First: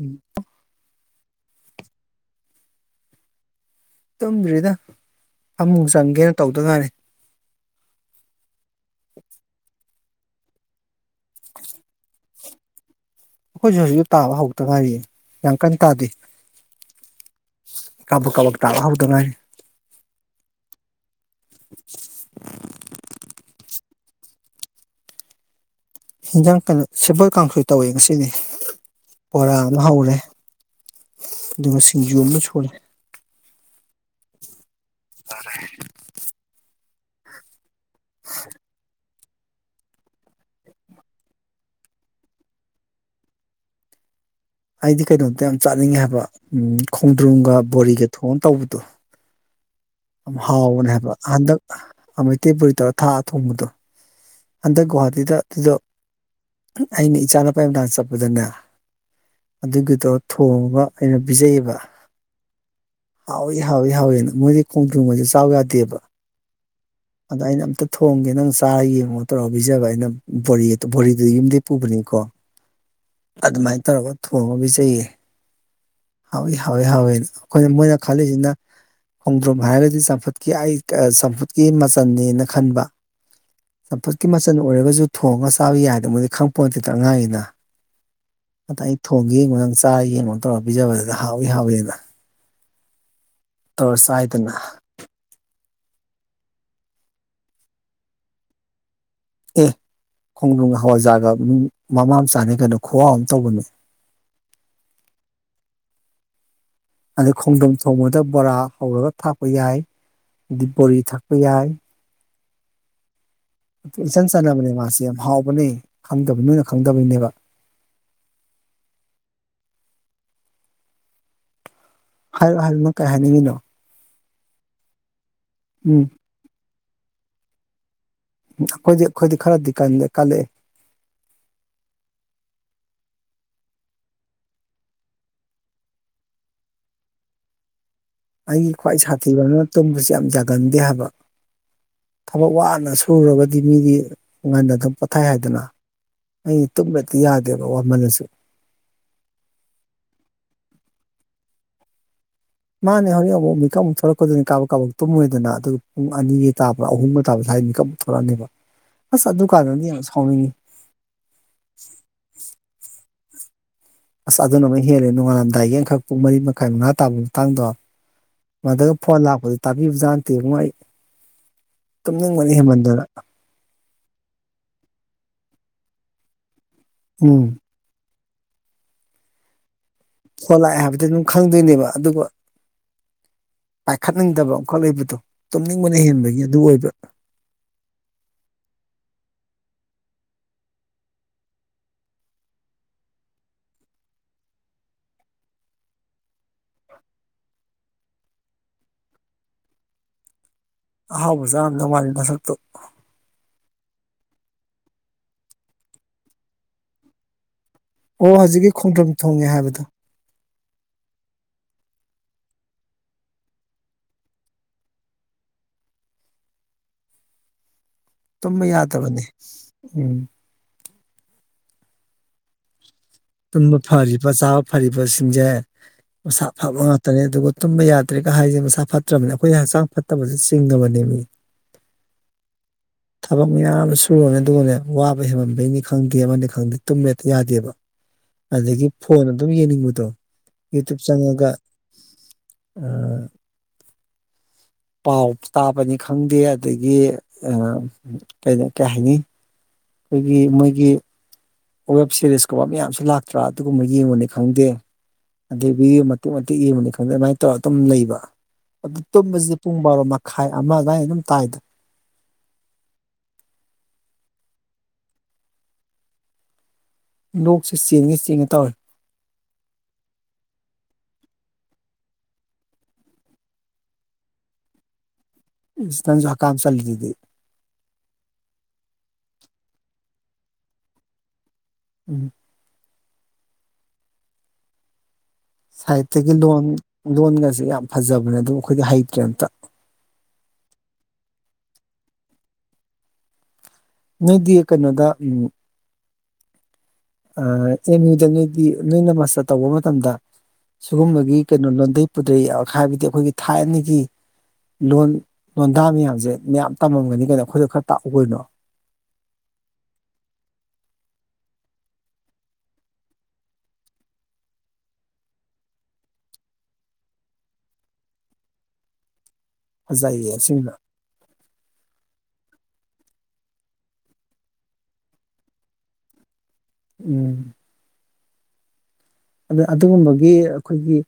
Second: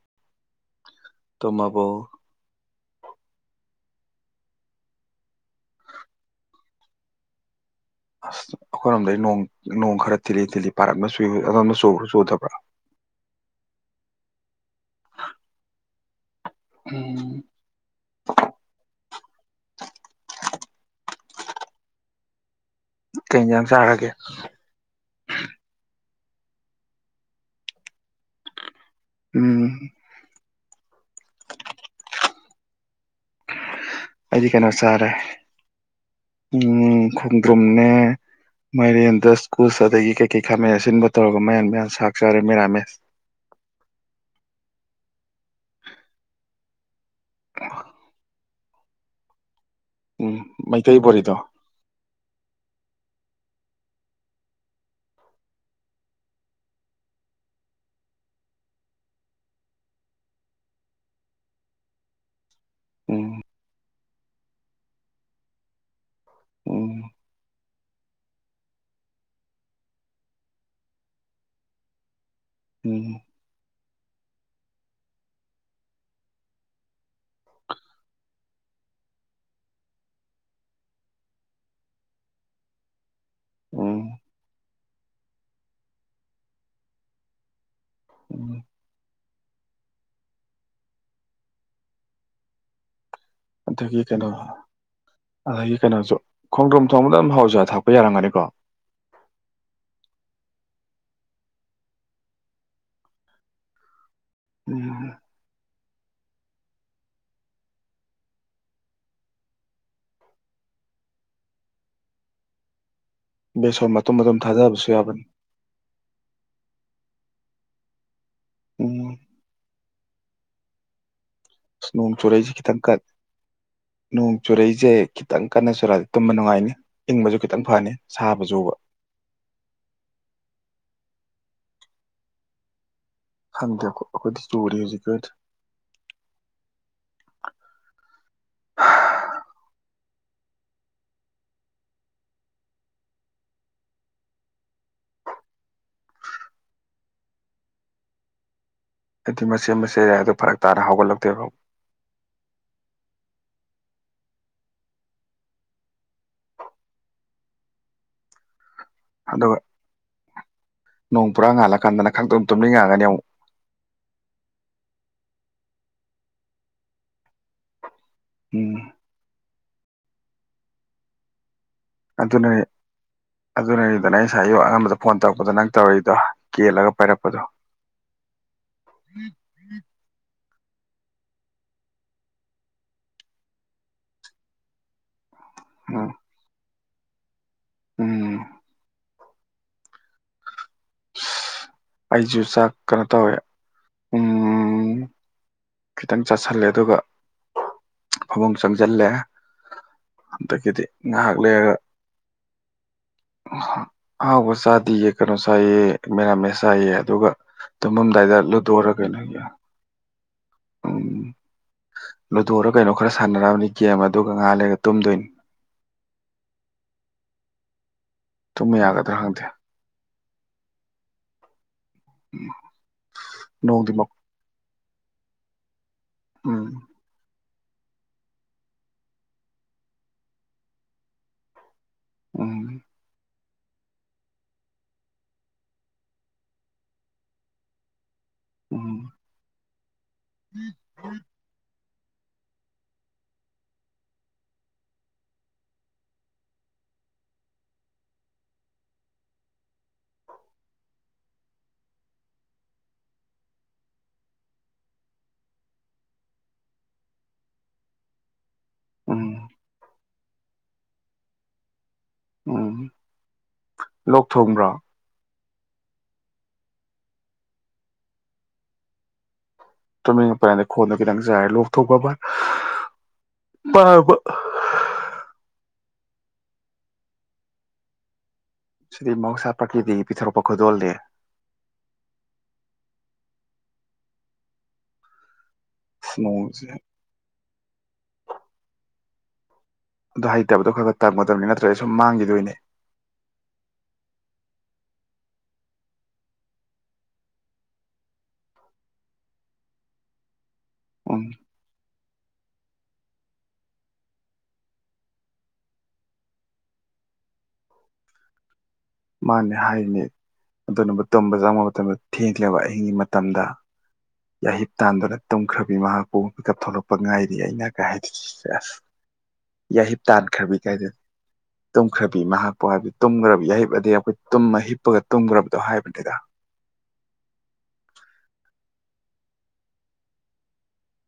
ꯎꯝ ꯊꯃꯕꯣ ꯇꯨꯝꯗ꯭ꯔꯤꯗ ꯑꯃꯨꯛ ꯆꯪꯒꯦꯅ ꯇꯧꯗ ꯉꯅꯤ ꯊꯤ ꯊꯜꯂꯤ ꯄꯔꯝꯃꯦ ꯑꯗꯣꯝꯗ ꯆꯨꯊꯕ꯭ꯔꯥ ꯍꯧꯖꯤꯁꯨ ꯍꯧꯖꯤꯛꯁꯨ ꯇꯥꯕ ꯍꯧꯗꯒ ꯍꯥꯏꯔꯤꯌꯦ ꯌꯥꯝ ꯀꯟꯅ ꯇꯥꯗꯦ ꯎꯝ ꯀꯕꯛ ꯀꯥꯕ ꯇꯥꯔꯛꯍꯕꯗ ꯉꯥꯏ ꯀꯩ ꯏꯟꯖꯥꯡ [inaudible] [unintelligible] ꯍꯤꯟꯖꯥꯡ ꯀꯩꯅꯣ ꯁꯦꯝꯕꯜ ꯀꯥꯡꯁꯨ ꯇꯧꯏꯤ ꯉꯁꯤꯅꯤ ꯄꯨꯣꯔꯥ ꯎꯝ ꯃꯍ ꯍ ꯎꯔꯦ ꯑꯗꯨꯃꯁꯤꯡꯖꯣꯟꯅ ꯆꯣꯔꯦ ꯑꯩꯗꯤ ꯀꯩꯅꯣ ꯆꯔꯦ ꯎꯝ ꯈꯣꯡꯗ꯭ꯔꯨꯝ ꯃ ꯗ ꯁ꯭ꯀꯨꯜꯁ ꯑꯗꯒꯤ ꯀꯩꯀꯩ ꯈꯥꯃꯦꯟ ꯑꯁꯤꯟꯕ ꯇꯧꯔꯒ ꯃꯌꯥꯟ ꯃꯌꯥꯟ ꯁꯥꯛ ꯆꯥꯔꯦ ꯃꯦꯔꯥꯃꯦꯁ ꯑꯩꯗꯤ ꯀꯩꯅꯣꯝꯇ ꯌꯥꯝ ꯆꯥꯅꯤꯡꯉꯦ ꯍꯥꯏꯕ ꯎ ꯈꯣꯡꯗ꯭ꯔꯨꯝꯒ ꯕꯣꯔꯤꯒ ꯊꯣꯡꯑꯅ ꯇꯧꯕꯗꯣ ꯎꯝ ꯃꯩꯇꯩ ꯍꯥꯎꯅꯦꯕ ꯕꯣꯔꯤꯗꯣ ꯑꯗ ꯃꯩꯇꯩ ꯄꯨꯔꯤ ꯇꯧꯔ ꯊꯥꯛꯑ ꯊꯣꯡꯕꯗꯣ ꯍꯟꯗꯛ ꯒꯨꯍꯥꯇꯤꯗ ꯑꯗꯨꯗꯣ ꯑꯩꯅ ꯏꯆꯥꯅꯨꯄꯥ ꯑꯃꯗꯥꯥꯡ ꯆꯠꯄꯗꯅꯦ ꯑꯗꯨꯒꯤꯗꯣ ꯊꯣꯡꯉꯒ ꯑꯩꯅ ꯄꯤꯖꯩꯌꯦꯕ ꯎꯝ ꯍꯥꯎꯏ ꯍꯥꯎꯏ ꯍꯧꯥꯎꯣꯏ ꯃꯣꯏ ꯈꯣꯡꯖꯣꯡꯉꯩꯁꯦ ꯆꯥꯎ ꯌꯥꯗꯦꯕ ꯎꯝ ꯑꯗꯥꯏꯩꯅ ꯑꯇ ꯊꯣꯡꯒꯦ ꯅꯪ ꯆꯥꯔ ꯌꯦꯡꯉꯨꯣ ꯇꯧꯔ ꯄꯤꯖꯕ ꯑꯩꯅ ꯕꯣꯔꯤ ꯕꯣꯔꯤꯗꯨ ꯌꯨꯝꯗ ꯄꯨꯕꯅꯤꯀꯣ ꯍꯝ ꯇꯔꯒ ꯊꯣꯡꯉ ꯄꯖꯩꯌꯦ ꯍꯥꯎꯋꯏ ꯍꯥꯎꯋꯤ ꯍꯥꯎꯋꯦꯅ ꯑꯩꯈꯣꯏꯅ ꯃꯣꯏꯅ ꯈꯜꯂꯤꯁꯤꯅ ꯈꯣꯡꯗ꯭ꯔꯨꯝ ꯍꯥꯏꯔꯒꯗꯤ ꯆꯝꯐꯨꯠꯀꯤ ꯑꯩ ꯆꯝꯐꯨꯠꯀꯤ ꯃꯆꯜꯅꯤꯅ ꯈꯟꯕ ꯎꯝ ꯆꯄꯄꯥꯛꯀꯤ ꯃ ꯆ ꯑꯣꯏꯔꯒꯁꯨ ꯊꯣꯡꯉꯒ ꯆꯥꯕ ꯌꯥꯏꯗꯕ ꯃꯣꯏꯗꯤ ꯈꯪꯄꯣ ꯅꯠꯇꯦ ꯇ꯭ꯔ ꯑꯉꯥꯡꯒꯤꯅ ꯎꯝ ꯑ ꯏꯣ ꯊꯣꯡꯒ ꯌꯦꯡꯉ ꯅꯪ ꯆꯥ ꯌꯦꯡꯕ ꯇꯧꯔꯒ ꯄꯤꯖꯕꯗꯨꯗ ꯍꯥꯎꯏ ꯍꯥꯎꯏꯤꯅ ꯑꯗꯗꯒꯤ ꯀꯩꯅꯣ ꯑ ꯀꯩꯅꯣꯁꯨ ꯈꯣꯡꯗ꯭ꯔꯣꯝ ꯊꯣꯡꯕꯗ ꯑꯗꯨꯝ ꯍꯥꯎꯖꯥ ꯊꯥꯛꯄ ꯌꯥꯔꯝꯒꯅꯤꯀꯣ ꯑꯦ ꯈꯣꯡꯗ꯭ꯔꯪ ꯍꯋꯥꯖꯥꯒ ꯃꯤ ꯃꯃꯥ ꯑꯃ ꯆꯥꯅꯩ ꯀꯩꯅꯣ ꯈꯨꯋꯥꯥꯎ ꯑꯃ ꯇꯧꯕꯅꯦ ꯎꯝ ꯑꯗꯩ ꯈꯣꯡꯗꯣꯝ ꯊꯣꯡꯕꯗ ꯕꯣꯔꯥ ꯍꯧꯔꯒ ꯊꯥꯛꯄ ꯌꯥꯏ ꯑꯗꯤ ꯕꯣꯔꯤ ꯊꯥꯛꯄ ꯌꯥꯏ ꯕꯦꯁꯣꯟ ꯃꯇꯨꯝ ꯏꯆꯟ ꯃꯇꯨꯝ ꯆꯥꯟꯅꯕꯅꯦ ꯊꯥꯗꯕꯁꯨ ꯃꯥꯁ ꯌꯥꯝ ꯌꯥꯕꯅꯤ ꯍꯥꯎꯕꯅꯤ ꯈꯪꯗꯕ ꯅꯣꯏꯅ ꯈꯪꯗꯕꯩꯅꯦꯕ ꯎꯝ ꯑꯁ ꯅꯣꯡ ꯆꯨꯔꯛꯏꯁꯤ ꯍꯥꯏꯨ ꯈꯤꯇꯪ ꯍꯥꯏꯨꯅ ꯀꯟ ꯀꯩ ꯍꯥꯏꯅꯤꯡꯉꯤꯅꯣ ꯅꯣꯡ ꯆꯨꯔꯛꯏꯁꯦ ꯈꯤꯇꯪ ꯀꯟꯅ ꯎꯝ ꯆꯨꯔꯛꯗꯤꯦ ꯇꯨꯝꯕ ꯅꯨꯡꯉꯥꯏꯅꯤ ꯏꯪꯕꯁꯨ ꯈꯤꯇꯪ ꯐꯅꯤ ꯁꯥꯕꯁꯨꯕ ꯑꯩꯈꯣꯏꯗꯤ ꯑꯩꯈꯣꯏꯗꯤ ꯈꯔꯗꯤꯀꯥꯟ ꯂꯩꯀꯥꯂꯦ ꯍꯪꯗ ꯑꯩꯈꯣꯏꯗꯤ ꯆꯧꯔꯤ ꯍꯧꯖꯤ ꯀꯣꯏ ꯑꯩꯒꯤ ꯈ꯭ꯋꯥꯏ ꯁꯥꯊꯤꯕꯅꯤꯅ ꯇꯨꯝꯕꯕꯁꯤ ꯌꯥꯝ ꯌꯥꯒꯟꯗꯦ ꯍꯥꯏꯕ ꯊꯕꯛ ꯋꯥꯅ ꯁꯨꯔꯒꯗꯤ ꯃꯤꯗꯤ ꯋꯥꯉꯥꯟꯗ ꯑꯗꯨꯝ ꯄꯣꯊꯥꯏ ꯍꯥꯏꯗꯅ ꯑꯩꯗꯤ ꯇꯨꯝꯕꯗꯤ ꯌꯥꯗꯦꯕ ꯋꯥꯃꯜꯂꯁꯨ ꯍꯥꯏꯗꯤ ꯃꯆꯦ ꯃꯆꯦꯔꯌꯥ ꯑꯗꯨ ꯐꯔꯛ ꯇꯥꯅ ꯍꯧꯒꯠꯂꯛꯇꯦꯕ ꯃꯥꯅꯦ ꯍꯧꯖꯤꯛ ꯑꯃꯨꯛ ꯃꯤꯀꯞ ꯑꯃꯨꯛ ꯊꯣꯛꯂꯛꯀꯗꯅꯤ ꯀꯥꯕꯛ ꯀꯥꯕꯛ ꯇꯨꯝꯃꯣꯏꯗꯅ ꯑꯗꯨꯒ ꯄꯨꯡ ꯑꯅꯤꯒꯤ ꯇꯥꯕ꯭ꯔ ꯑꯍꯨꯝꯒ ꯇꯥꯕꯗ ꯍꯥꯏꯗꯤ ꯃꯤꯀꯞ ꯑꯃꯨꯛ ꯊꯣꯛꯂꯛꯑꯅꯦꯕ ꯑꯁ ꯑꯗꯨꯒ ꯑꯗꯨꯀꯥꯟꯗꯗꯤ ꯌꯥꯝ ꯁꯥꯎꯅꯤꯡꯉꯤ ꯅꯣꯡ ꯄꯨꯔꯥ ꯉꯥꯜꯂꯀꯥꯟꯗꯅ ꯈꯪꯛꯇ ꯑꯗꯨ ꯇꯨꯝꯂꯤ ꯉꯥꯛꯒꯅꯤ ꯑꯃꯨꯛ ꯑꯁ ꯑꯗꯨꯅ ꯑꯃꯨꯛ ꯍꯦꯜꯂꯦ ꯅꯣꯡꯉꯥꯜꯂꯝꯗꯥꯏꯒꯤ ꯑꯡꯈꯛ ꯄꯨꯡ ꯃꯔꯤ ꯃꯈꯥꯏ ꯃꯉꯥ ꯇꯥꯕꯒꯤ ꯃꯇꯥꯡꯗꯣ ꯎꯝ ꯃꯗꯨꯒ ꯐꯜ ꯍꯥꯄ ꯇꯕꯤꯕꯖꯥꯟꯇꯦ ꯃꯅꯨꯡꯥꯏ ꯇꯨꯝꯅꯤꯡꯕꯅꯤ ꯍꯦꯃꯟꯗꯨꯅ ꯑꯗꯨꯅ ꯑꯩ ꯉꯥꯏ ꯑꯌꯨꯛ ꯑꯉꯝꯕꯗ ꯐꯣꯟ ꯇꯧꯔꯛꯄꯗ ꯅꯪ ꯇꯧꯔꯤꯏꯗꯣ ꯀꯦꯜꯂꯒ ꯄꯥꯏꯔꯛꯄꯗꯣ ꯎꯝ [inaudible] ꯐꯣꯟ ꯂꯥꯛꯑꯦ ꯍꯥꯏꯕꯗꯤ ꯑꯗꯨꯝ ꯈꯪꯗꯣꯏꯅꯦꯕ ꯑꯗꯨꯒ ꯄꯥꯏꯈꯠꯅꯤꯡꯗꯕ ꯑꯃꯈꯠ ꯂꯩꯕꯗꯣ ꯇꯨꯝꯅꯤꯡꯕꯅ ꯎꯝ ꯍꯦꯟꯕꯒꯤ ꯑꯗꯨ ꯑꯣꯏꯕ ꯎꯝ ꯑꯩꯁꯨ ꯆꯥꯛ ꯀꯩꯅꯣ ꯇꯧꯋꯦ ꯎꯝ ꯈꯤꯇꯪ ꯆꯥꯁꯤꯜꯂꯦ ꯑꯗꯨꯒ ꯐꯃꯨꯡ ꯆꯪꯁꯤꯜꯂꯦ ꯑꯗꯒꯤꯗꯤ ꯉꯥꯏꯍꯥꯛ ꯑꯍꯥꯎꯕ ꯂꯩꯔꯒ ꯆꯥꯔꯝꯗꯧ ꯃꯥꯜꯂꯤ ꯃꯁꯛꯇꯣ ꯑꯍꯥꯎꯕ ꯆꯥꯗꯤꯌꯦ ꯀꯩꯅꯣ ꯁꯥꯏꯑ ꯃꯦꯔꯥꯃꯦ ꯁꯥꯏꯌꯦ ꯑꯗꯨꯒ ꯑꯣ ꯇꯨꯝꯃꯝꯗꯥꯏꯗ ꯍꯧꯖꯤꯛꯀꯤ ꯂꯨꯗꯣꯔ ꯈꯣꯡꯗ꯭ꯔꯝ ꯀꯩꯅꯣ ꯊꯣꯡꯉꯦ ꯍꯥꯏꯕꯗꯣ ꯎꯝ ꯂꯨꯗꯣꯔꯥ ꯀꯩꯅꯣ ꯈꯔ ꯁꯥꯟꯅꯔꯛꯑꯕꯅꯤ ꯒꯦꯝ ꯑꯗꯨꯒ ꯉꯍꯥ ꯂꯩꯔ ꯇꯨꯝꯗꯣꯏꯅꯤ ꯊꯃ ꯇꯨꯝꯕ ꯌꯥ ꯌꯥꯒꯗ꯭ꯔꯥ ꯇꯕꯅꯦ ꯈꯪꯗꯦ ꯎꯝ [inaudible] ꯇꯨꯝꯕꯥ ꯅꯣꯡꯗꯤ ꯃ ꯐꯔꯤꯕꯥ ꯆ ꯐꯔꯤꯕꯁꯤꯡꯁꯦ ꯃꯁꯥ ꯎꯝ ꯐꯕꯥ ꯉꯇꯅꯦ ꯑꯗꯨꯒ ꯇꯨꯝꯕ ꯌꯥꯗ꯭ꯔꯦꯒ ꯍꯥꯏꯁꯦ ꯃꯁꯥ ꯐꯠꯇ꯭ꯔꯕꯅꯤ ꯑꯩꯈꯣꯏ ꯍꯛꯆꯥꯡ ꯐꯠꯇꯕꯁꯦ ꯆꯤꯡꯉꯕꯅꯦ ꯃꯤ ꯎꯝ ꯊꯕꯛ ꯃꯌꯥꯝ ꯁꯨꯔꯅꯦ ꯑꯗꯨꯒꯅꯦ ꯋꯥꯕ ꯍꯦꯃꯟꯕꯩꯅꯤ ꯈꯪꯗꯦ ꯑꯃꯅꯤ ꯈꯪꯗꯦ ꯇꯨꯝꯂꯦ ꯌꯥꯗꯦꯕ ꯑꯗꯒꯤ ꯎꯝ ꯐꯣꯟ ꯑꯗꯨꯝ ꯌꯦꯡꯅꯤꯡꯕ ꯇꯣꯏ ꯌꯨꯇꯨꯕ ꯆꯉꯒꯥ ꯑ ꯄꯥꯎ ꯇꯥꯕꯅꯤ ꯈꯪꯗꯦ ꯑꯗꯒꯤ ꯀꯩꯅ ꯀꯩꯍꯥꯏꯅꯤ ꯑꯩꯈꯣꯏꯒꯤ ꯃꯣꯏꯒꯤ ꯋꯦꯕ ꯁꯤꯦꯔꯤꯁꯀꯨꯝꯕ ꯃꯌꯥꯝꯁꯨ ꯂꯥꯛꯇ꯭ꯔꯥ ꯑꯗꯨꯒꯨꯝꯕ ꯌꯦꯡꯕꯅꯤ ꯈꯪꯗꯦ ꯑꯗꯗꯒꯤ ꯃꯇꯤꯛ ꯃꯇꯤꯦꯛ ꯌꯦꯡꯕꯅꯤ ꯈꯪꯗꯦ ꯑꯗꯨꯃꯥꯏꯅ ꯇꯧꯔꯒ ꯑꯗꯨꯝ ꯂꯩꯕ ꯑꯗꯨ ꯎꯝ ꯇꯨꯝꯕꯁꯤꯗꯤ ꯄꯨꯡ ꯕꯥꯔꯣꯃ ꯈꯥꯏ ꯑꯃꯒꯥꯏ ꯑꯗꯨꯝ ꯇꯥꯏꯗ ꯎꯝ ꯂꯣꯛ ꯊꯣꯡꯕ꯭ꯔꯥ ꯂꯣꯛꯁ ꯆꯦꯡꯉꯦ ꯆꯦꯡꯉꯦ ꯇꯧꯏ ꯇꯨꯃꯤꯡꯄꯔꯗ ꯈꯣꯟꯗ ꯈꯤꯇꯪ ꯆꯔꯦ ꯂꯣꯛꯊꯣꯛꯄ ꯄꯕ ꯏꯁꯇꯟꯖ ꯍ ꯀꯥꯝ ꯆꯜꯇꯗꯤ ꯁꯤꯗꯤ ꯃꯍꯧꯁꯥ ꯄ꯭ꯔꯀꯤꯇꯤꯒꯤ ꯄꯤꯊꯣꯔꯛꯄ ꯈꯨꯗꯣꯜꯅꯤ ꯎꯝ ꯁꯥꯏꯠꯇꯒꯤ ꯂꯣꯟ ꯅꯣꯡꯁꯦ ꯂꯣꯟꯒꯁꯦ ꯌꯥꯝ ꯐꯖꯕꯅꯦ ꯑꯗꯨꯝ ꯑꯩꯈꯣꯏꯗꯤ ꯍꯩ ꯀꯝꯇꯥ ꯑꯗꯨ ꯍꯩꯇꯕꯗꯣ ꯈꯔ ꯈꯔ ꯇꯝꯒꯗꯕꯅꯤ ꯅꯠꯇ꯭ꯔꯒ ꯑꯩ ꯁꯨꯝ ꯃꯥꯡꯈꯤꯗꯣꯏꯅꯦ ꯅꯣꯏꯗꯤ ꯀꯩꯅꯣꯗ ꯎꯝ ꯑꯦꯝ ꯌꯨꯗ ꯅꯣꯏꯗꯤ ꯅꯣꯏꯅ ꯃꯥꯁꯇꯔ ꯇꯧꯕ ꯃꯇꯝꯗ ꯎꯝ ꯁꯤꯒꯨꯝꯕꯒꯤ ꯀꯩꯅꯣ ꯂꯣꯟꯗꯩ ꯗꯩ ꯍꯥꯏꯕꯗꯤ ꯑꯩꯈꯣꯏꯒꯤ ꯊꯥꯏꯅꯒꯤ ꯂꯣꯟ ꯂꯣꯟꯗꯥ ꯃꯌꯥꯝꯁꯦ ꯃꯌꯥꯝ ꯇꯝꯃꯝꯒꯅꯤ ꯀꯩꯅꯣ ꯑꯩꯈꯣꯏꯗ ꯈꯔ ꯇꯥꯛꯎ ꯀꯩꯅꯣ ꯃꯥꯅꯦ ꯍꯥꯏꯔꯤꯅꯦ ꯑꯗꯨꯅꯕꯨ ꯇꯨꯝꯕ ꯆꯪꯕ ꯃꯇꯝꯗ ꯊꯦꯡꯕ ꯑꯍꯤꯡꯒꯤ ꯃꯇꯝꯗ ꯌꯥꯍꯤꯞ ꯇꯥꯟꯗꯨꯅ ꯇꯨꯝꯈ꯭ꯔꯕꯤ ꯃꯍꯥꯛꯄꯨ ꯃꯤꯀꯞ ꯊꯣꯛꯂꯛꯄ ꯉꯥꯏꯔꯤ ꯑꯩꯅ ꯀꯥꯏ ꯍꯥꯏꯗ ꯁꯦꯁ ꯌꯥꯍꯤꯞ ꯐꯖꯩꯌꯦ ꯇꯥꯟꯈ꯭ꯔꯕꯤ ꯑꯁꯦꯡꯕ ꯀꯥꯏꯗꯤ ꯇꯨꯝꯈ꯭ꯔꯕꯤ ꯃꯍꯥꯛ ꯄ ꯍꯥꯏꯕꯗꯤ ꯇꯨꯝꯒ꯭ꯔꯕꯤ ꯌꯥꯍꯤꯞ ꯍꯥꯏꯗꯤ ꯑꯩꯈꯣꯏ ꯇꯨꯝꯃ ꯍꯤꯞꯄꯒ ꯇꯨꯝꯈ꯭ꯔꯕꯗꯣ ꯍꯥꯏꯕꯅꯤꯗ ꯎꯨꯝ ꯑꯗꯨꯒꯨꯝꯕꯒꯤ ꯑꯩꯈꯣꯏꯒꯤ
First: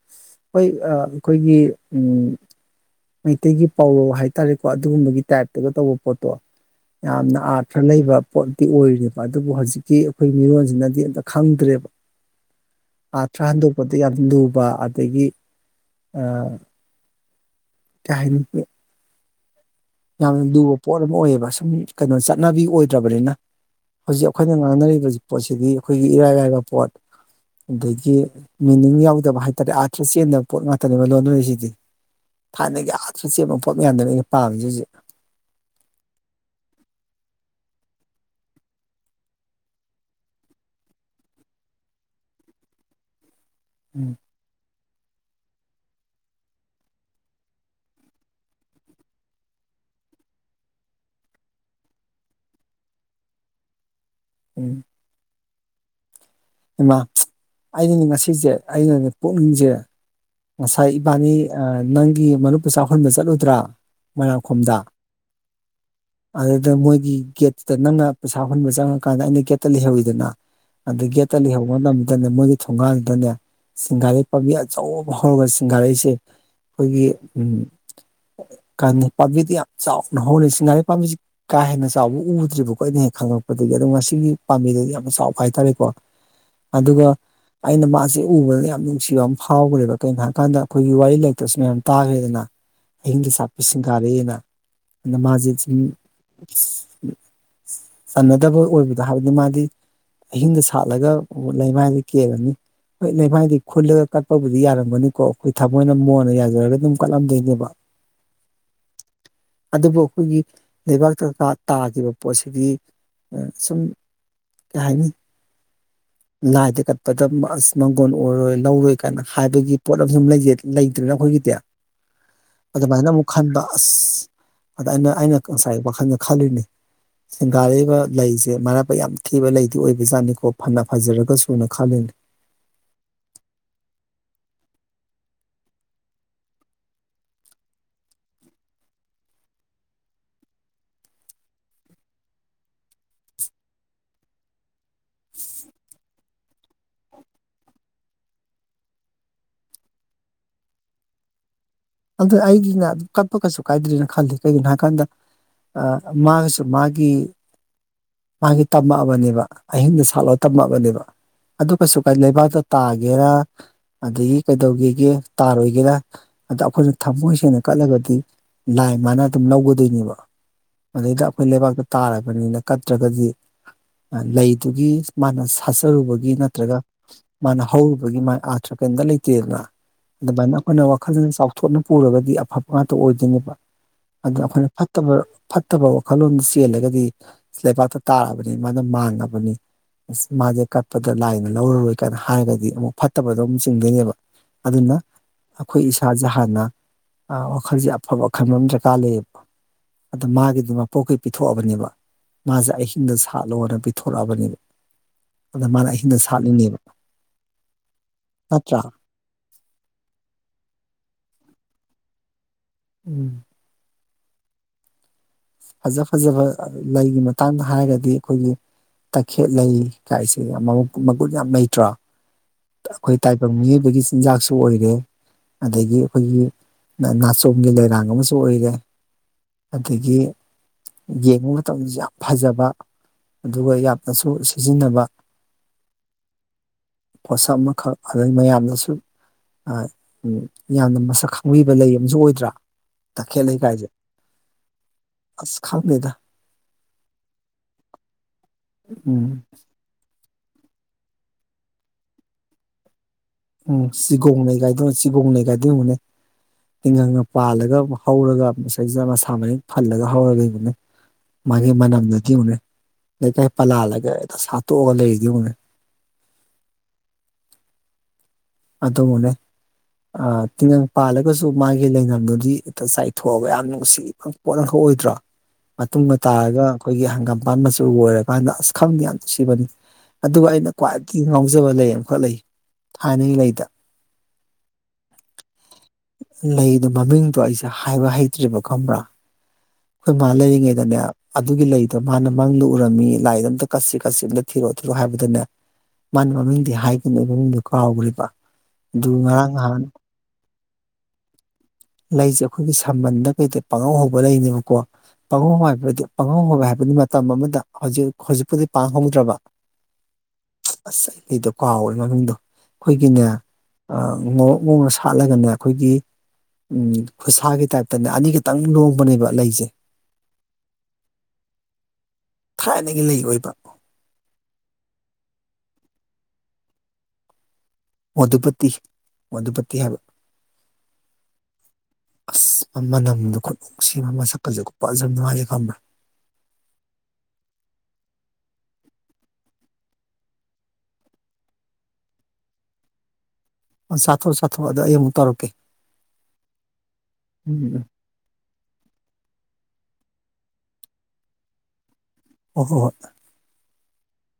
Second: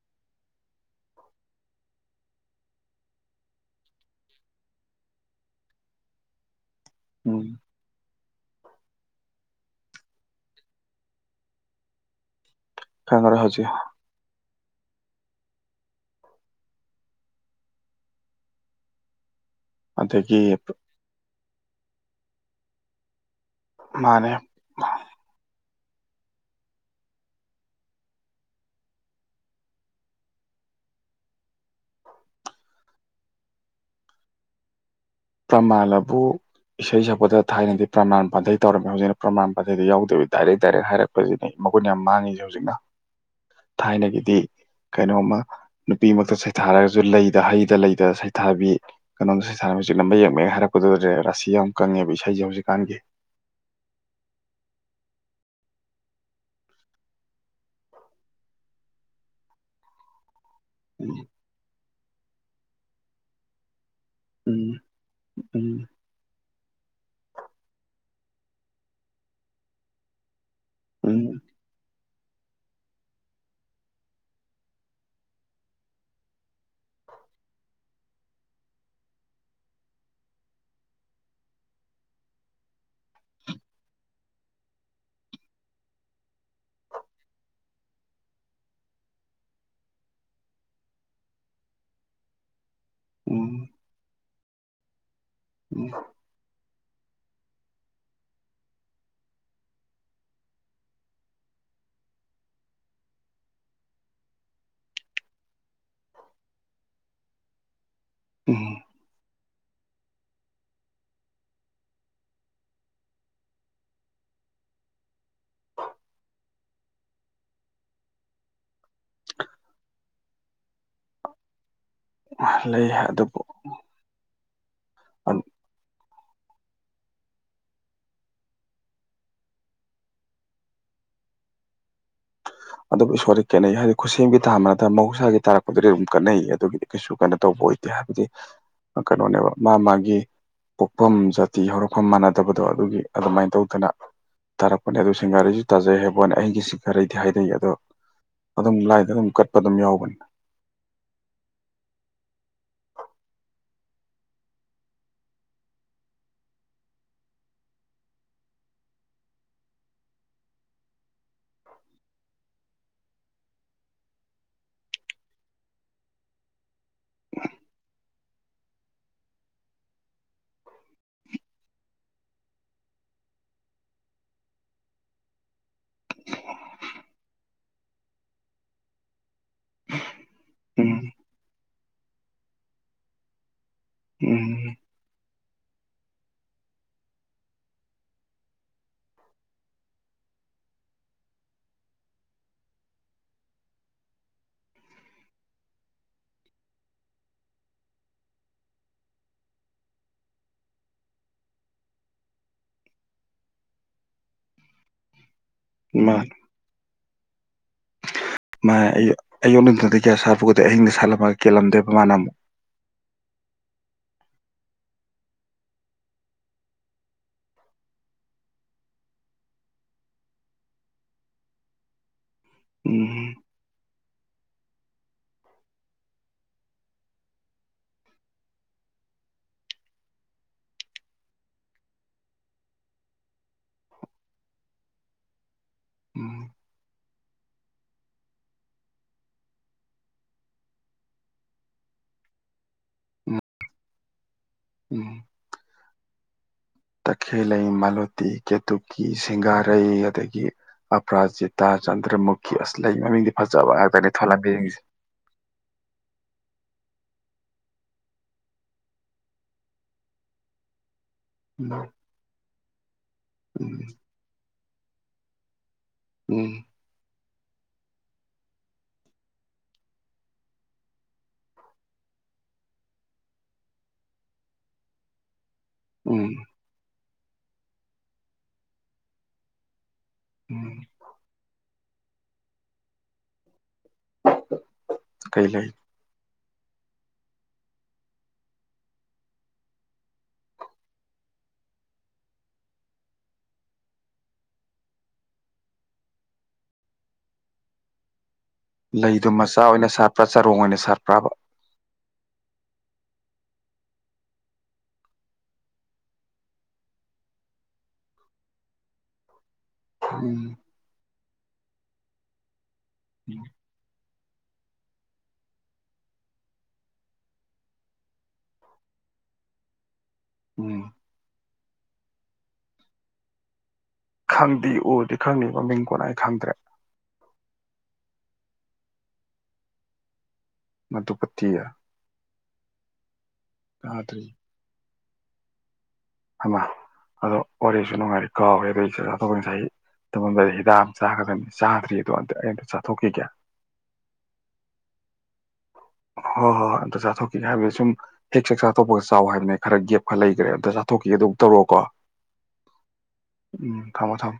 ꯍꯣꯏ ꯑꯩꯈꯣꯏꯒꯤ ꯎꯨꯝ ꯃꯩꯇꯩꯒꯤ ꯄꯥꯎꯔꯧ ꯍꯥꯏꯇꯥꯔꯦꯀꯣ ꯑꯗꯨꯒꯨꯝꯕꯒꯤ ꯇꯥꯏꯞꯇꯒ ꯇꯧꯕ ꯄꯣꯠꯇꯣ ꯌꯥꯝꯅ ꯎꯝ ꯑꯥꯔꯊ ꯂꯩꯕ ꯄꯣꯠꯇꯤ ꯑꯣꯏꯔꯦꯕ ꯑꯗꯨꯕꯨ ꯍꯧꯖꯤꯛꯀꯤ ꯑꯩꯈꯣꯏ ꯃꯤꯔꯣꯟꯁꯤꯅꯗꯤ ꯑꯝꯇ ꯈꯪꯗ꯭ꯔꯦꯕ ꯈꯪꯉꯔꯣꯏ ꯑꯥꯔꯊ꯭ꯔꯥ ꯍꯧꯖꯤꯛ ꯍꯟꯗꯣꯛꯄꯗ ꯌꯥꯝꯅ ꯂꯨꯕ ꯑꯗꯒꯤ ꯑꯥ ꯀꯩ ꯍꯥꯏꯅꯤ ꯑꯗꯒꯤ ꯌꯥꯝꯅ ꯂꯨꯕ ꯄꯣꯠ ꯑꯃ ꯑꯣꯏꯌꯦꯕ ꯁꯨꯝ ꯀꯩꯅꯣ ꯆꯠ -ꯅꯥꯕꯤ ꯑꯣꯏꯗ꯭ꯔꯕꯅꯤꯅ ꯍꯧꯖꯤꯛ ꯃꯥꯅꯦ ꯑꯩꯈꯣꯏꯅ ꯉꯥꯡꯅꯔꯤꯕꯁꯤ ꯄꯣꯠꯁꯤꯗꯤ ꯑꯩꯈꯣꯏꯒꯤ ꯏꯔꯥꯏ ꯂꯥꯏꯕ ꯄꯣꯠ ꯑꯗꯒꯤ ꯃꯤꯅꯤꯡ ꯌꯥꯎꯗꯕ ꯍꯥꯏꯇꯥꯔꯦ ꯑꯥꯔꯊ꯭ꯔ ꯆꯦꯟꯗꯕ ꯄꯣꯠ ꯉꯥꯛꯇꯅꯦꯕ ꯂꯣꯟꯅꯔꯤꯁꯤꯗꯤ ꯊꯥꯏꯅꯒꯤ ꯑꯥꯔꯊ ꯆꯦꯟꯕ ꯄꯣꯠ ꯉꯥꯛꯇꯅꯤ ꯑꯩꯅ ꯄꯥꯝꯃꯤꯁꯤ ꯍꯧꯖꯤꯛ ꯄ꯭ꯔꯃꯥꯟꯂꯕꯨ ꯏꯁꯩ ꯁꯛꯄꯗ ꯊꯥꯏꯅꯗꯤ ꯄ꯭ꯔꯃꯥꯟ ꯄꯥꯟꯊꯩ ꯇꯧꯔꯝꯃꯤ ꯍꯧꯖꯤꯛꯅ ꯄ꯭ꯔꯃꯥꯟ ꯄꯥꯟꯊꯩꯗ ꯌꯥꯎꯗꯕ ꯗꯥꯏꯔꯦꯛ ꯗꯥꯏꯔꯦꯛ ꯍꯥꯏꯔꯛꯄꯁꯤꯅꯤ ꯃꯒꯨꯟ ꯌꯥꯝ ꯃꯥꯡꯉꯁꯤ ꯍꯧꯖꯤꯛꯅ ꯎꯝ ꯊꯥꯏꯅꯒꯤꯗꯤ ꯈ ꯀꯩꯅꯣꯝꯃ ꯅꯨꯄꯤꯃꯛꯇ ꯁꯩꯊꯥꯔꯒꯁꯨ ꯂꯩꯗ ꯍꯩꯗ ꯂꯩꯗ ꯁꯩꯊꯥꯕꯤ ꯀꯩꯅꯣꯝꯗ ꯁꯩꯊꯥꯔ ꯍꯧꯖꯤꯛ ꯅꯝꯕ ꯌꯦꯛ ꯃꯌꯦꯛ ꯍꯥꯏꯔꯛꯄꯗꯨꯗꯦ ꯔꯥꯁꯤ ꯌꯥꯝ ꯀꯪꯉꯦꯕ ꯏꯁꯩꯁꯦ ꯍꯧꯖꯤꯛꯀꯥꯟꯒꯤ ꯎꯨꯝ ꯏꯃꯥ ꯑꯩꯅꯅꯦ ꯉꯁꯤꯁꯦ ꯑꯩꯅꯅꯦ ꯄꯨꯛꯅꯤꯡꯁꯦ ꯉꯁꯥꯏ ꯎꯝ ꯏꯕꯥꯟꯅꯤ ꯑ ꯅꯪꯒꯤ ꯃꯔꯨꯞ ꯄꯩꯁꯥ ꯍꯨꯟꯕ ꯆꯠꯂꯨꯗ꯭ꯔꯥ ꯎꯝ ꯃꯣꯏꯔꯥꯡꯈꯣꯝꯗ ꯑꯗꯨꯗ ꯃꯣꯏꯒꯤ ꯒꯦꯠꯇꯨꯗ ꯅꯪꯅ ꯄꯩꯁꯥ ꯍꯨꯟꯕ ꯆꯪꯉꯀꯥꯟꯗ ꯑꯩꯅ ꯒꯦꯠꯇ ꯂꯩꯍꯧꯏꯗꯅ ꯑꯗꯨ ꯒꯦꯠ ꯎꯝ ꯃꯅꯝꯗꯅꯦ ꯃꯣꯏꯒꯤ ꯊꯣꯡꯒꯥꯥꯟꯗꯨꯗꯅꯦ ꯁꯤꯡꯒꯥꯔꯩ ꯄꯥꯝꯕꯤ ꯑꯆꯧꯕ ꯍꯧꯔꯒ ꯁꯤꯡꯒꯥꯔꯩꯁꯦ ꯑꯩꯈꯣꯏꯒꯤ ꯎꯝ ꯀꯅꯤ ꯄꯥꯝꯕꯤꯗ ꯌꯥꯝ ꯆꯥꯎꯅ ꯍꯧꯔꯦ ꯁꯤꯡꯒꯥꯔꯩ ꯄꯥꯝꯕꯤꯁ ꯀꯥ ꯍꯦꯟꯅ ꯆꯥꯎꯕ ꯎꯗ꯭ꯔꯤꯕꯀꯣ ꯑꯩꯅ ꯍꯦꯛ ꯈꯪꯉꯛꯄꯗꯒꯤ ꯑꯗꯣ ꯉꯁꯤꯒꯤ ꯄꯥꯝꯕꯤꯗ ꯌꯥꯝꯅ ꯆꯥꯎꯕ ꯍꯥꯏꯇꯥꯔꯦꯀꯣ ꯑꯗꯨꯒ ꯑꯩꯅ ꯃꯥꯁꯦ ꯎꯕꯗ ꯌꯥꯝ ꯅꯨꯡꯁꯤꯕ ꯑꯃ ꯐꯥꯎꯒ꯭ꯔꯦꯕ ꯀꯩꯅꯣ ꯍꯥꯏꯕꯀꯥꯟꯗ ꯑꯩꯈꯣꯏꯒꯤ ꯋꯥꯔꯤ ꯂꯛꯇꯁꯨ ꯃꯌꯥꯝ ꯇꯥꯈ꯭ꯔꯦꯗꯅ ꯑꯍꯤꯡꯗ ꯎꯝ ꯁꯥꯠꯄꯤ ꯁꯤꯡꯒꯥꯔꯩꯅ ꯑ ꯃꯥꯁꯦ ꯁꯨꯝ ꯎꯝ ꯑꯁ ꯆꯥꯟꯅꯗꯕ ꯑꯣꯏꯕꯗꯣ ꯍꯥꯏꯗꯤ ꯃꯥꯗꯤ ꯑꯍꯤꯡꯗ ꯁ ꯁꯥꯠꯂꯒ ꯂꯩꯃꯥꯏꯗ ꯀꯦꯜꯂꯅꯤ ꯍꯣꯏ ꯂꯩꯃꯥꯏꯗꯤ ꯈꯨꯜꯂꯒ ꯀꯠꯄꯕꯨꯗꯤ ꯌꯥꯔꯝꯒꯅꯤꯀꯣ ꯑꯩꯈꯣꯏ ꯊꯃꯣꯏꯅ ꯃꯣꯟꯅ ꯌꯥꯔꯒꯗꯤ ꯑꯗꯨꯝ ꯀꯠꯂꯝꯗꯣꯏꯅꯦꯕ ꯎꯨꯝ ꯑꯗꯨꯕꯨ ꯑꯩꯈꯣꯏꯒꯤ ꯂꯩꯕꯥꯛꯇꯥ ꯇꯥꯈꯤꯕ ꯄꯣꯠꯁꯤꯗꯤ ꯑꯥ ꯁꯨꯝ ꯀꯩ ꯍꯥꯏꯅꯤ ꯂꯥꯏꯗ ꯀꯠꯄꯗ ꯑꯁ ꯃꯥꯡꯒꯣꯟ ꯑꯣꯏꯔꯣꯏ ꯂꯧꯔꯣꯏ ꯀꯅ ꯍꯥꯏꯕꯒꯤ ꯄꯣꯠ ꯨ [unintelligible] ꯂꯩꯇ꯭ꯔꯦꯅ ꯑꯈꯣꯏꯒꯤꯗꯤ ꯂꯩ ꯑꯗꯨꯃꯥꯏꯅ ꯑꯃꯨꯛ ꯑꯗꯨꯕꯨ ꯈꯟꯕ ꯑꯁ ꯑꯗ ꯑꯩꯅ ꯑꯩꯅ ꯉꯁꯥꯏ ꯋꯥꯈꯟꯗ ꯈꯂꯤꯅꯦ ꯁꯤꯡꯒꯥꯔꯩꯕ ꯂꯩꯁꯦ ꯃꯔꯥꯏꯕꯛ ꯌꯥꯝ ꯊꯤꯕ ꯂꯩꯗꯤ ꯑꯣꯏꯕꯖꯥꯠꯅꯤꯀꯣ ꯐꯅ ꯐꯖꯔꯒ ꯁꯨꯅ ꯈꯥꯜꯂꯤꯅꯤ ꯑꯗꯨꯕꯨ ꯏꯁꯣꯔꯗꯤ ꯈꯦꯠꯅꯩ ꯍꯥꯏꯗꯤ ꯈꯨꯠꯁꯦꯝꯒꯤ ꯊꯥꯅꯠꯇ ꯃꯍꯧꯁꯥꯒꯤ ꯇꯥꯔꯛꯄꯗꯨꯗꯤ ꯑꯗꯨꯝ [unintelligible] ꯑꯗꯨꯒꯤꯗꯤ ꯀꯩꯁꯨ ꯀꯩꯅꯣ ꯇꯧꯕ ꯑꯣꯏꯗꯦ ꯍꯥꯏꯕꯗꯤ ꯀꯩꯅꯣꯅꯦꯕ ꯃꯥ ꯃꯥꯒꯤ ꯄꯣꯛꯐꯝ ꯖꯥꯇꯤ ꯍꯧꯔꯛꯐꯝ ꯃꯥꯟꯅꯗꯕꯗꯣ ꯑꯗꯨꯒꯤ ꯑꯗꯨꯃꯥꯏꯅ ꯇꯧꯗꯅ ꯇꯥꯔꯛꯄꯅꯦ ꯑꯗꯨ ꯁꯤꯡꯒꯥꯔꯩꯁꯨ ꯇꯥꯖꯩ ꯍꯥꯏꯕꯅꯦ ꯑꯩꯒꯤ ꯁꯤꯡꯒꯥꯔꯩꯗꯤ ꯍꯥꯏ ꯑꯗꯣ ꯑꯗꯨꯝ ꯂꯥꯏꯗ ꯑꯗꯨꯝ ꯀꯠꯄ ꯑꯗꯨꯝ ꯌꯥꯎꯕꯅꯤ ꯑꯗꯨ ꯑꯩꯒꯤꯅ ꯀꯠꯄ ꯀꯩꯁꯨ ꯀꯥꯏꯗ꯭ꯔꯦꯅ ꯈꯓꯜꯂꯤ ꯀꯩꯒꯤꯅꯣ ꯍꯥꯏꯀꯥꯟꯗ ꯃꯥꯒꯨꯁꯨ ꯃꯥꯒꯤ ꯃꯥꯒꯤ ꯇꯝꯃꯛꯑꯕꯅꯦꯕ ꯑꯍꯤꯡꯗ ꯁꯥꯠꯂꯣ ꯇꯝꯃꯛꯑꯕꯅꯦꯕ ꯑꯗꯨ ꯀꯩꯁꯨ ꯀꯥꯏ ꯂꯩꯕꯥꯛꯇ ꯇꯥꯒꯦꯔꯥ ꯑꯗꯒꯤ ꯀꯩꯗꯧꯒꯦꯒꯦ ꯇꯥꯔꯣꯏꯒꯦꯔꯥ ꯑꯗ ꯑꯈꯣꯏ ꯊꯃꯣꯏ ꯁꯦꯡꯅ ꯀꯠꯂꯒꯗꯤ ꯂꯥꯏ ꯃꯥꯅ ꯑꯗꯨꯝ ꯂꯧꯒꯗꯣꯏꯅꯦꯕ ꯑꯗꯩꯗ ꯑꯈꯣꯏ ꯂꯩꯕꯥꯛꯇ ꯇꯥꯔꯕꯅꯦꯅ ꯀꯠꯇ꯭ꯔꯒꯗꯤ ꯂꯩꯗꯨꯒꯤ ꯃꯥꯅ ꯁꯥꯠꯆꯔꯨꯕꯒꯤ ꯅꯠꯇ꯭ꯔꯒ ꯃꯥꯅ ꯍꯧꯔꯨꯕꯒꯤ ꯃꯥꯒꯤ ꯑꯥꯔꯊ꯭ꯔ ꯀꯩꯝꯇ ꯂꯩꯇꯦꯗꯕ ꯑꯗꯨꯃꯥꯏꯅ ꯑꯈꯣꯏꯅ ꯎꯝ ꯋꯥꯈꯜꯅ ꯆꯥꯎꯊꯣꯛꯅ ꯄꯨꯔꯒꯗꯤ ꯑꯐꯕ ꯉꯥꯛꯇ ꯑꯣꯏꯗꯣꯏꯅꯦ ꯑꯗꯨ ꯑꯈꯣꯏꯅ ꯎꯝ ꯐꯠꯇꯕ ꯐꯠꯇꯕ ꯋꯥꯈꯜꯂꯣꯟꯗ ꯆꯦꯜꯂꯒꯗꯤ ꯂꯩꯕꯥꯛꯇ ꯇꯥꯔꯕꯅꯤ ꯃꯥꯅ ꯃꯥꯡꯉꯕꯅꯤ ꯑꯁ ꯃꯥꯁꯦ ꯀꯠꯄꯗ ꯂꯥꯏꯅ ꯂꯧꯔꯔꯣꯏ ꯀꯥꯏꯅ ꯍꯥꯏꯔꯒꯗꯤ ꯑꯃꯨꯛ ꯐꯠꯇꯕꯗꯣ ꯑꯃꯨꯛ ꯆꯤꯡꯗꯣꯏꯅꯦꯕ ꯑꯗꯨꯅ ꯑꯈꯣꯏ ꯏꯁꯥꯁꯦ ꯍꯥꯟꯅ ꯋꯥꯈꯜꯁꯦ ꯑꯐꯕ ꯈꯟꯕ ꯑꯃ ꯗꯔꯀꯥꯔ ꯂꯩꯌꯦꯕ ꯑꯗ ꯃꯥꯒꯤꯗꯤ ꯃꯄꯣꯛꯀꯥ ꯄꯤꯊꯣꯛꯑꯕꯅꯦꯕ ꯃꯥꯁꯦ ꯑꯍꯤꯡꯗ ꯁꯥꯠꯂꯣꯅ ꯄꯤꯊꯣꯔꯛꯑꯕꯅꯦꯕ ꯑꯗ ꯃꯥꯅ ꯃꯥ ꯑꯍꯤꯡꯗ ꯁꯥꯠꯂꯤꯅꯦꯕ ꯃꯥ ꯅꯠꯇ꯭ꯔꯥ ꯑꯌꯨꯛ ꯅꯨꯡꯊꯤꯜꯗꯤ ꯀꯌꯥ ꯁꯥꯠꯄ ꯎꯗꯦ ꯑꯍꯤꯡꯗ ꯁꯥꯠꯂ ꯃꯥ ꯀꯦꯜꯂꯝꯗꯣꯏꯕ ꯃꯥꯅ ꯎꯝ ꯐꯖ ꯐꯖꯕ ꯂꯩꯒꯤ ꯃꯇꯥꯡꯗ ꯍꯥꯏꯔꯒꯗꯤ ꯑꯈꯣꯏꯒꯤ ꯇꯈꯦꯠ ꯂꯩ ꯀꯥꯏꯁꯦ ꯌꯥꯝ ꯃꯒꯨꯟ ꯌꯥꯝ ꯂꯩꯇ꯭ꯔꯥ ꯑꯈꯣꯏ ꯎꯝ ꯇꯥꯏꯕꯪ ꯃꯤꯑꯣꯏꯕꯒꯤ ꯆꯤꯟꯖꯥꯛꯁꯨ ꯑꯣꯏꯔꯦ ꯑꯗꯒꯤ ꯑꯈꯣꯏꯒꯤ ꯅꯥꯆꯣꯡꯒꯤ ꯂꯩꯔꯥꯡ ꯑꯃꯁꯨ ꯑꯣꯏꯔꯦ ꯑꯗꯒꯤ ꯌꯦꯡꯕ ꯃꯇꯝꯗꯁꯨ ꯌꯥꯝ ꯐꯖꯕ ꯑꯗꯨꯒ ꯌꯥꯝꯅꯁꯨ ꯁꯤꯖꯤꯟꯅꯕ ꯎꯝ ꯄꯣꯠꯁꯛ ꯑꯃꯈꯛ ꯑꯗꯩ ꯃꯌꯥꯝꯅꯁꯨ ꯌꯥꯝꯅ ꯃꯁꯛ ꯈꯪꯕꯤꯕ ꯂꯩ ꯑꯃꯁꯨ ꯑꯣꯏꯗ꯭ꯔꯥ ꯎꯝ ꯇꯈꯦꯜ ꯂꯩꯀꯥꯏꯁꯦ ꯎꯝ ꯑꯁ ꯈꯪꯗꯦꯗ ꯇꯈꯦꯜꯂꯩ ꯃꯥꯂꯣꯇꯤ ꯀꯦꯇꯨꯀꯤ ꯎꯝ ꯁꯤꯡꯒꯥꯔꯩ ꯑꯗꯒꯤ ꯑꯄꯔꯥꯖꯤꯇꯥ ꯆꯟꯗ꯭ꯔꯃꯨꯈꯤ ꯑꯁ ꯂꯩ ꯃꯃꯤꯡꯒꯤ ꯎꯝ ꯆꯤꯒꯣꯡꯂꯩ ꯀꯥꯏꯗꯣ ꯆꯤꯒꯣꯡꯂꯩ ꯒꯥꯏꯗꯣ ꯌꯦꯡꯉꯨꯅꯦ ꯇꯤꯡꯒꯪꯒ ꯄꯥꯜꯂꯒ ꯍꯧꯔꯒ ꯃꯁꯩꯁꯤꯗ ꯃꯁꯥ ꯃꯔꯦꯡ ꯐꯜꯂꯒ ꯍꯧꯔꯒꯅꯤꯅꯦ ꯃꯥꯒꯤ ꯎꯝ ꯃꯅꯝꯗꯨꯗꯤ ꯌꯦꯡꯉꯨꯅꯦ ꯂꯩꯀꯥꯏ ꯄꯜꯂꯥꯜꯂꯒ [unintelligible] ꯇꯣꯛꯑꯒ ꯂꯩꯗꯨ ꯌꯦꯡꯉꯨꯅꯦ ꯎꯝ ꯑꯗꯨꯕꯨꯅꯦ ꯇꯤꯉꯪ ꯄꯥꯜꯂꯒꯁꯨ ꯃꯥꯒꯤ ꯂꯩꯅꯝꯅꯗꯤ [unintelligible] ꯆꯥꯏꯊꯣꯛꯑꯒ ꯌꯥꯝ ꯅꯨꯡꯁꯤ ꯄꯣꯠ ꯑꯃꯈꯛ ꯑꯣꯏꯗ꯭ꯔꯣ ꯃꯇꯨꯡꯗ ꯎꯝ ꯇꯥꯔꯒ ꯑꯈꯣꯏꯒꯤ ꯄꯥꯟ ꯃꯆꯨ ꯑꯣꯏꯔ ꯀꯥꯟꯗ ꯑꯁ ꯈꯪꯗꯦ ꯌꯥꯝ ꯅꯨꯡꯁꯤꯕꯅꯤ ꯑꯗꯨꯒ ꯑꯩꯅ ꯎꯝ ꯈ꯭ꯋꯥꯏꯗꯒꯤ ꯉꯥꯎꯖꯕ ꯂꯩ [unintelligible] ꯂꯩꯗ ꯀꯩ ꯂꯩ ꯂꯩꯗꯣ ꯃꯃꯤꯡꯗꯣ ꯑꯩꯁꯦ ꯍꯥꯏꯕ ꯍꯩꯇ꯭ꯔꯤꯕ ꯈꯪꯕ꯭ꯔꯥ ꯑꯈꯣꯏ ꯃꯥ ꯂꯩꯔꯤꯉꯩꯗꯅꯦ ꯑꯗꯨꯒꯤ ꯂꯩꯗꯣ ꯃꯥꯅ ꯃꯪꯗ ꯎꯔꯝꯃꯤ ꯂꯥꯏꯗ ꯑꯝꯇ ꯀꯠꯁꯤ ꯀꯠꯁꯤ ꯑꯝꯇ ꯊꯤꯔꯣꯑꯣ ꯊꯤꯔꯛꯑꯣ ꯍꯥꯏꯕꯗꯅꯦ ꯃꯥꯅ ꯃꯃꯤꯡꯗꯤ ꯍꯥꯏꯒꯤꯝꯅꯤ ꯃꯃꯤꯡꯗꯣ ꯀꯥꯎꯈ꯭ꯔꯦꯕ ꯑꯗꯨ ꯂꯩꯗꯣ ꯉꯔꯥꯡ ꯃꯆꯥ ꯅꯍꯥꯟ ꯑꯣꯏꯅ ꯁꯥ ꯄ꯭ꯔ ꯆꯥꯔꯣꯡ ꯑꯣꯏꯅ ꯁꯥꯔꯠꯄ꯭ꯔꯥꯕ ꯂꯩꯁꯦ ꯑꯩꯈꯣꯏꯒꯤ ꯁꯝꯕꯟꯗ ꯀꯩꯗ ꯄꯥꯉꯧ ꯍꯧꯕ ꯂꯩꯅꯦꯕꯀꯣ ꯄꯥꯉꯧ ꯍꯥꯏꯕꯗꯤ ꯄꯥꯉꯧ ꯍꯧꯕ ꯍꯥꯏꯕꯗꯤ ꯃꯇꯝ ꯑꯃꯗ ꯍꯧꯖꯤꯛ ꯍꯧꯖꯤꯛꯄꯨꯗꯤ ꯄꯥꯡꯍꯧꯗ꯭ꯔꯕ ꯎꯝ ꯃꯤꯗꯣ ꯀꯥꯎꯔꯦ ꯃꯗꯣ ꯑꯩꯈꯣꯏꯒꯤꯅꯦ ꯉꯣꯔꯣꯛ ꯉꯧꯅ ꯁꯥꯠꯂꯒꯅꯦ ꯑꯩꯈꯣꯏꯒꯤ ꯎꯝ ꯈꯨꯠꯁꯥꯒꯤ ꯇꯥꯏꯞꯇꯅꯦ ꯑꯅꯤꯈꯇꯪ ꯂꯣꯡꯕꯅꯦꯕ ꯂꯩꯁꯦ ꯎꯝ ꯊꯥꯏꯅꯗꯒꯤꯅ ꯑꯣꯏꯕ ꯈꯪꯗꯦ ꯎꯗꯤ ꯈꯪꯉꯕ ꯃꯤꯡ ꯀꯣꯟꯅꯥ ꯑꯩ ꯈꯪꯗ꯭ꯔꯦ ꯃꯗꯨꯨꯄꯇꯤ ꯃꯗꯨꯨꯄꯇꯤ ꯍꯥꯏꯕ ꯃꯗꯨꯄꯇꯤ ꯑꯁ ꯃ ꯃꯅꯝꯗꯨ ꯈꯣꯠꯂꯨ ꯁꯤ ꯃ ꯇꯥꯗ꯭ꯔꯤ ꯑꯃ ꯁꯛꯀꯜꯁꯨꯣ ꯐꯖ ꯅꯨꯡꯉꯥꯏꯌꯦꯦ ꯐꯃꯦ ꯑꯃꯃ ꯑꯗꯣ ꯋꯥꯔꯤꯁꯨ ꯅꯨꯡꯉꯥꯏꯔꯤ ꯀꯥꯎꯋꯦ ꯑꯗꯨꯏꯁꯨ ꯆꯥꯊꯣꯛꯄ ꯉꯁꯥꯏ ꯇꯝꯃꯗꯗ ꯍꯤꯗꯥꯛ ꯑꯃ ꯆꯥꯒꯗꯕꯅꯤ ꯆꯥꯗ꯭ꯔꯤ ꯑꯗꯣ ꯑꯇ ꯑꯩ ꯑꯇ ꯆꯥꯊꯣꯛꯈꯤꯒꯦ ꯁꯥꯊꯣꯛ ꯁꯥꯊꯣꯛ ꯑꯗ ꯑꯩ ꯑꯃꯨꯛ ꯇꯧꯔꯛꯀꯦ ꯍꯣꯏ ꯍꯣꯏ ꯍꯣꯏ ꯑꯗ ꯆꯥꯊꯣꯛꯈꯤꯒꯦ ꯍꯥꯏꯕ ꯎꯝ ꯎꯝ ꯁꯨꯝ ꯍꯦꯛ ꯆ ꯆ ꯑꯥꯇꯣꯄ ꯆꯥꯎ ꯍꯥꯏꯕꯅꯦ ꯈꯔ ꯒꯦꯞ ꯈꯔ ꯂꯩꯈ꯭ꯔꯦ ꯑꯗ ꯆꯥꯊꯣꯛꯈꯤꯒꯦꯗꯧ ꯇꯧꯔꯑꯣꯀꯣ ꯍ ꯍꯣꯏ ꯍꯣꯏ ꯎꯝ ꯊꯃꯣ ꯊꯃꯣ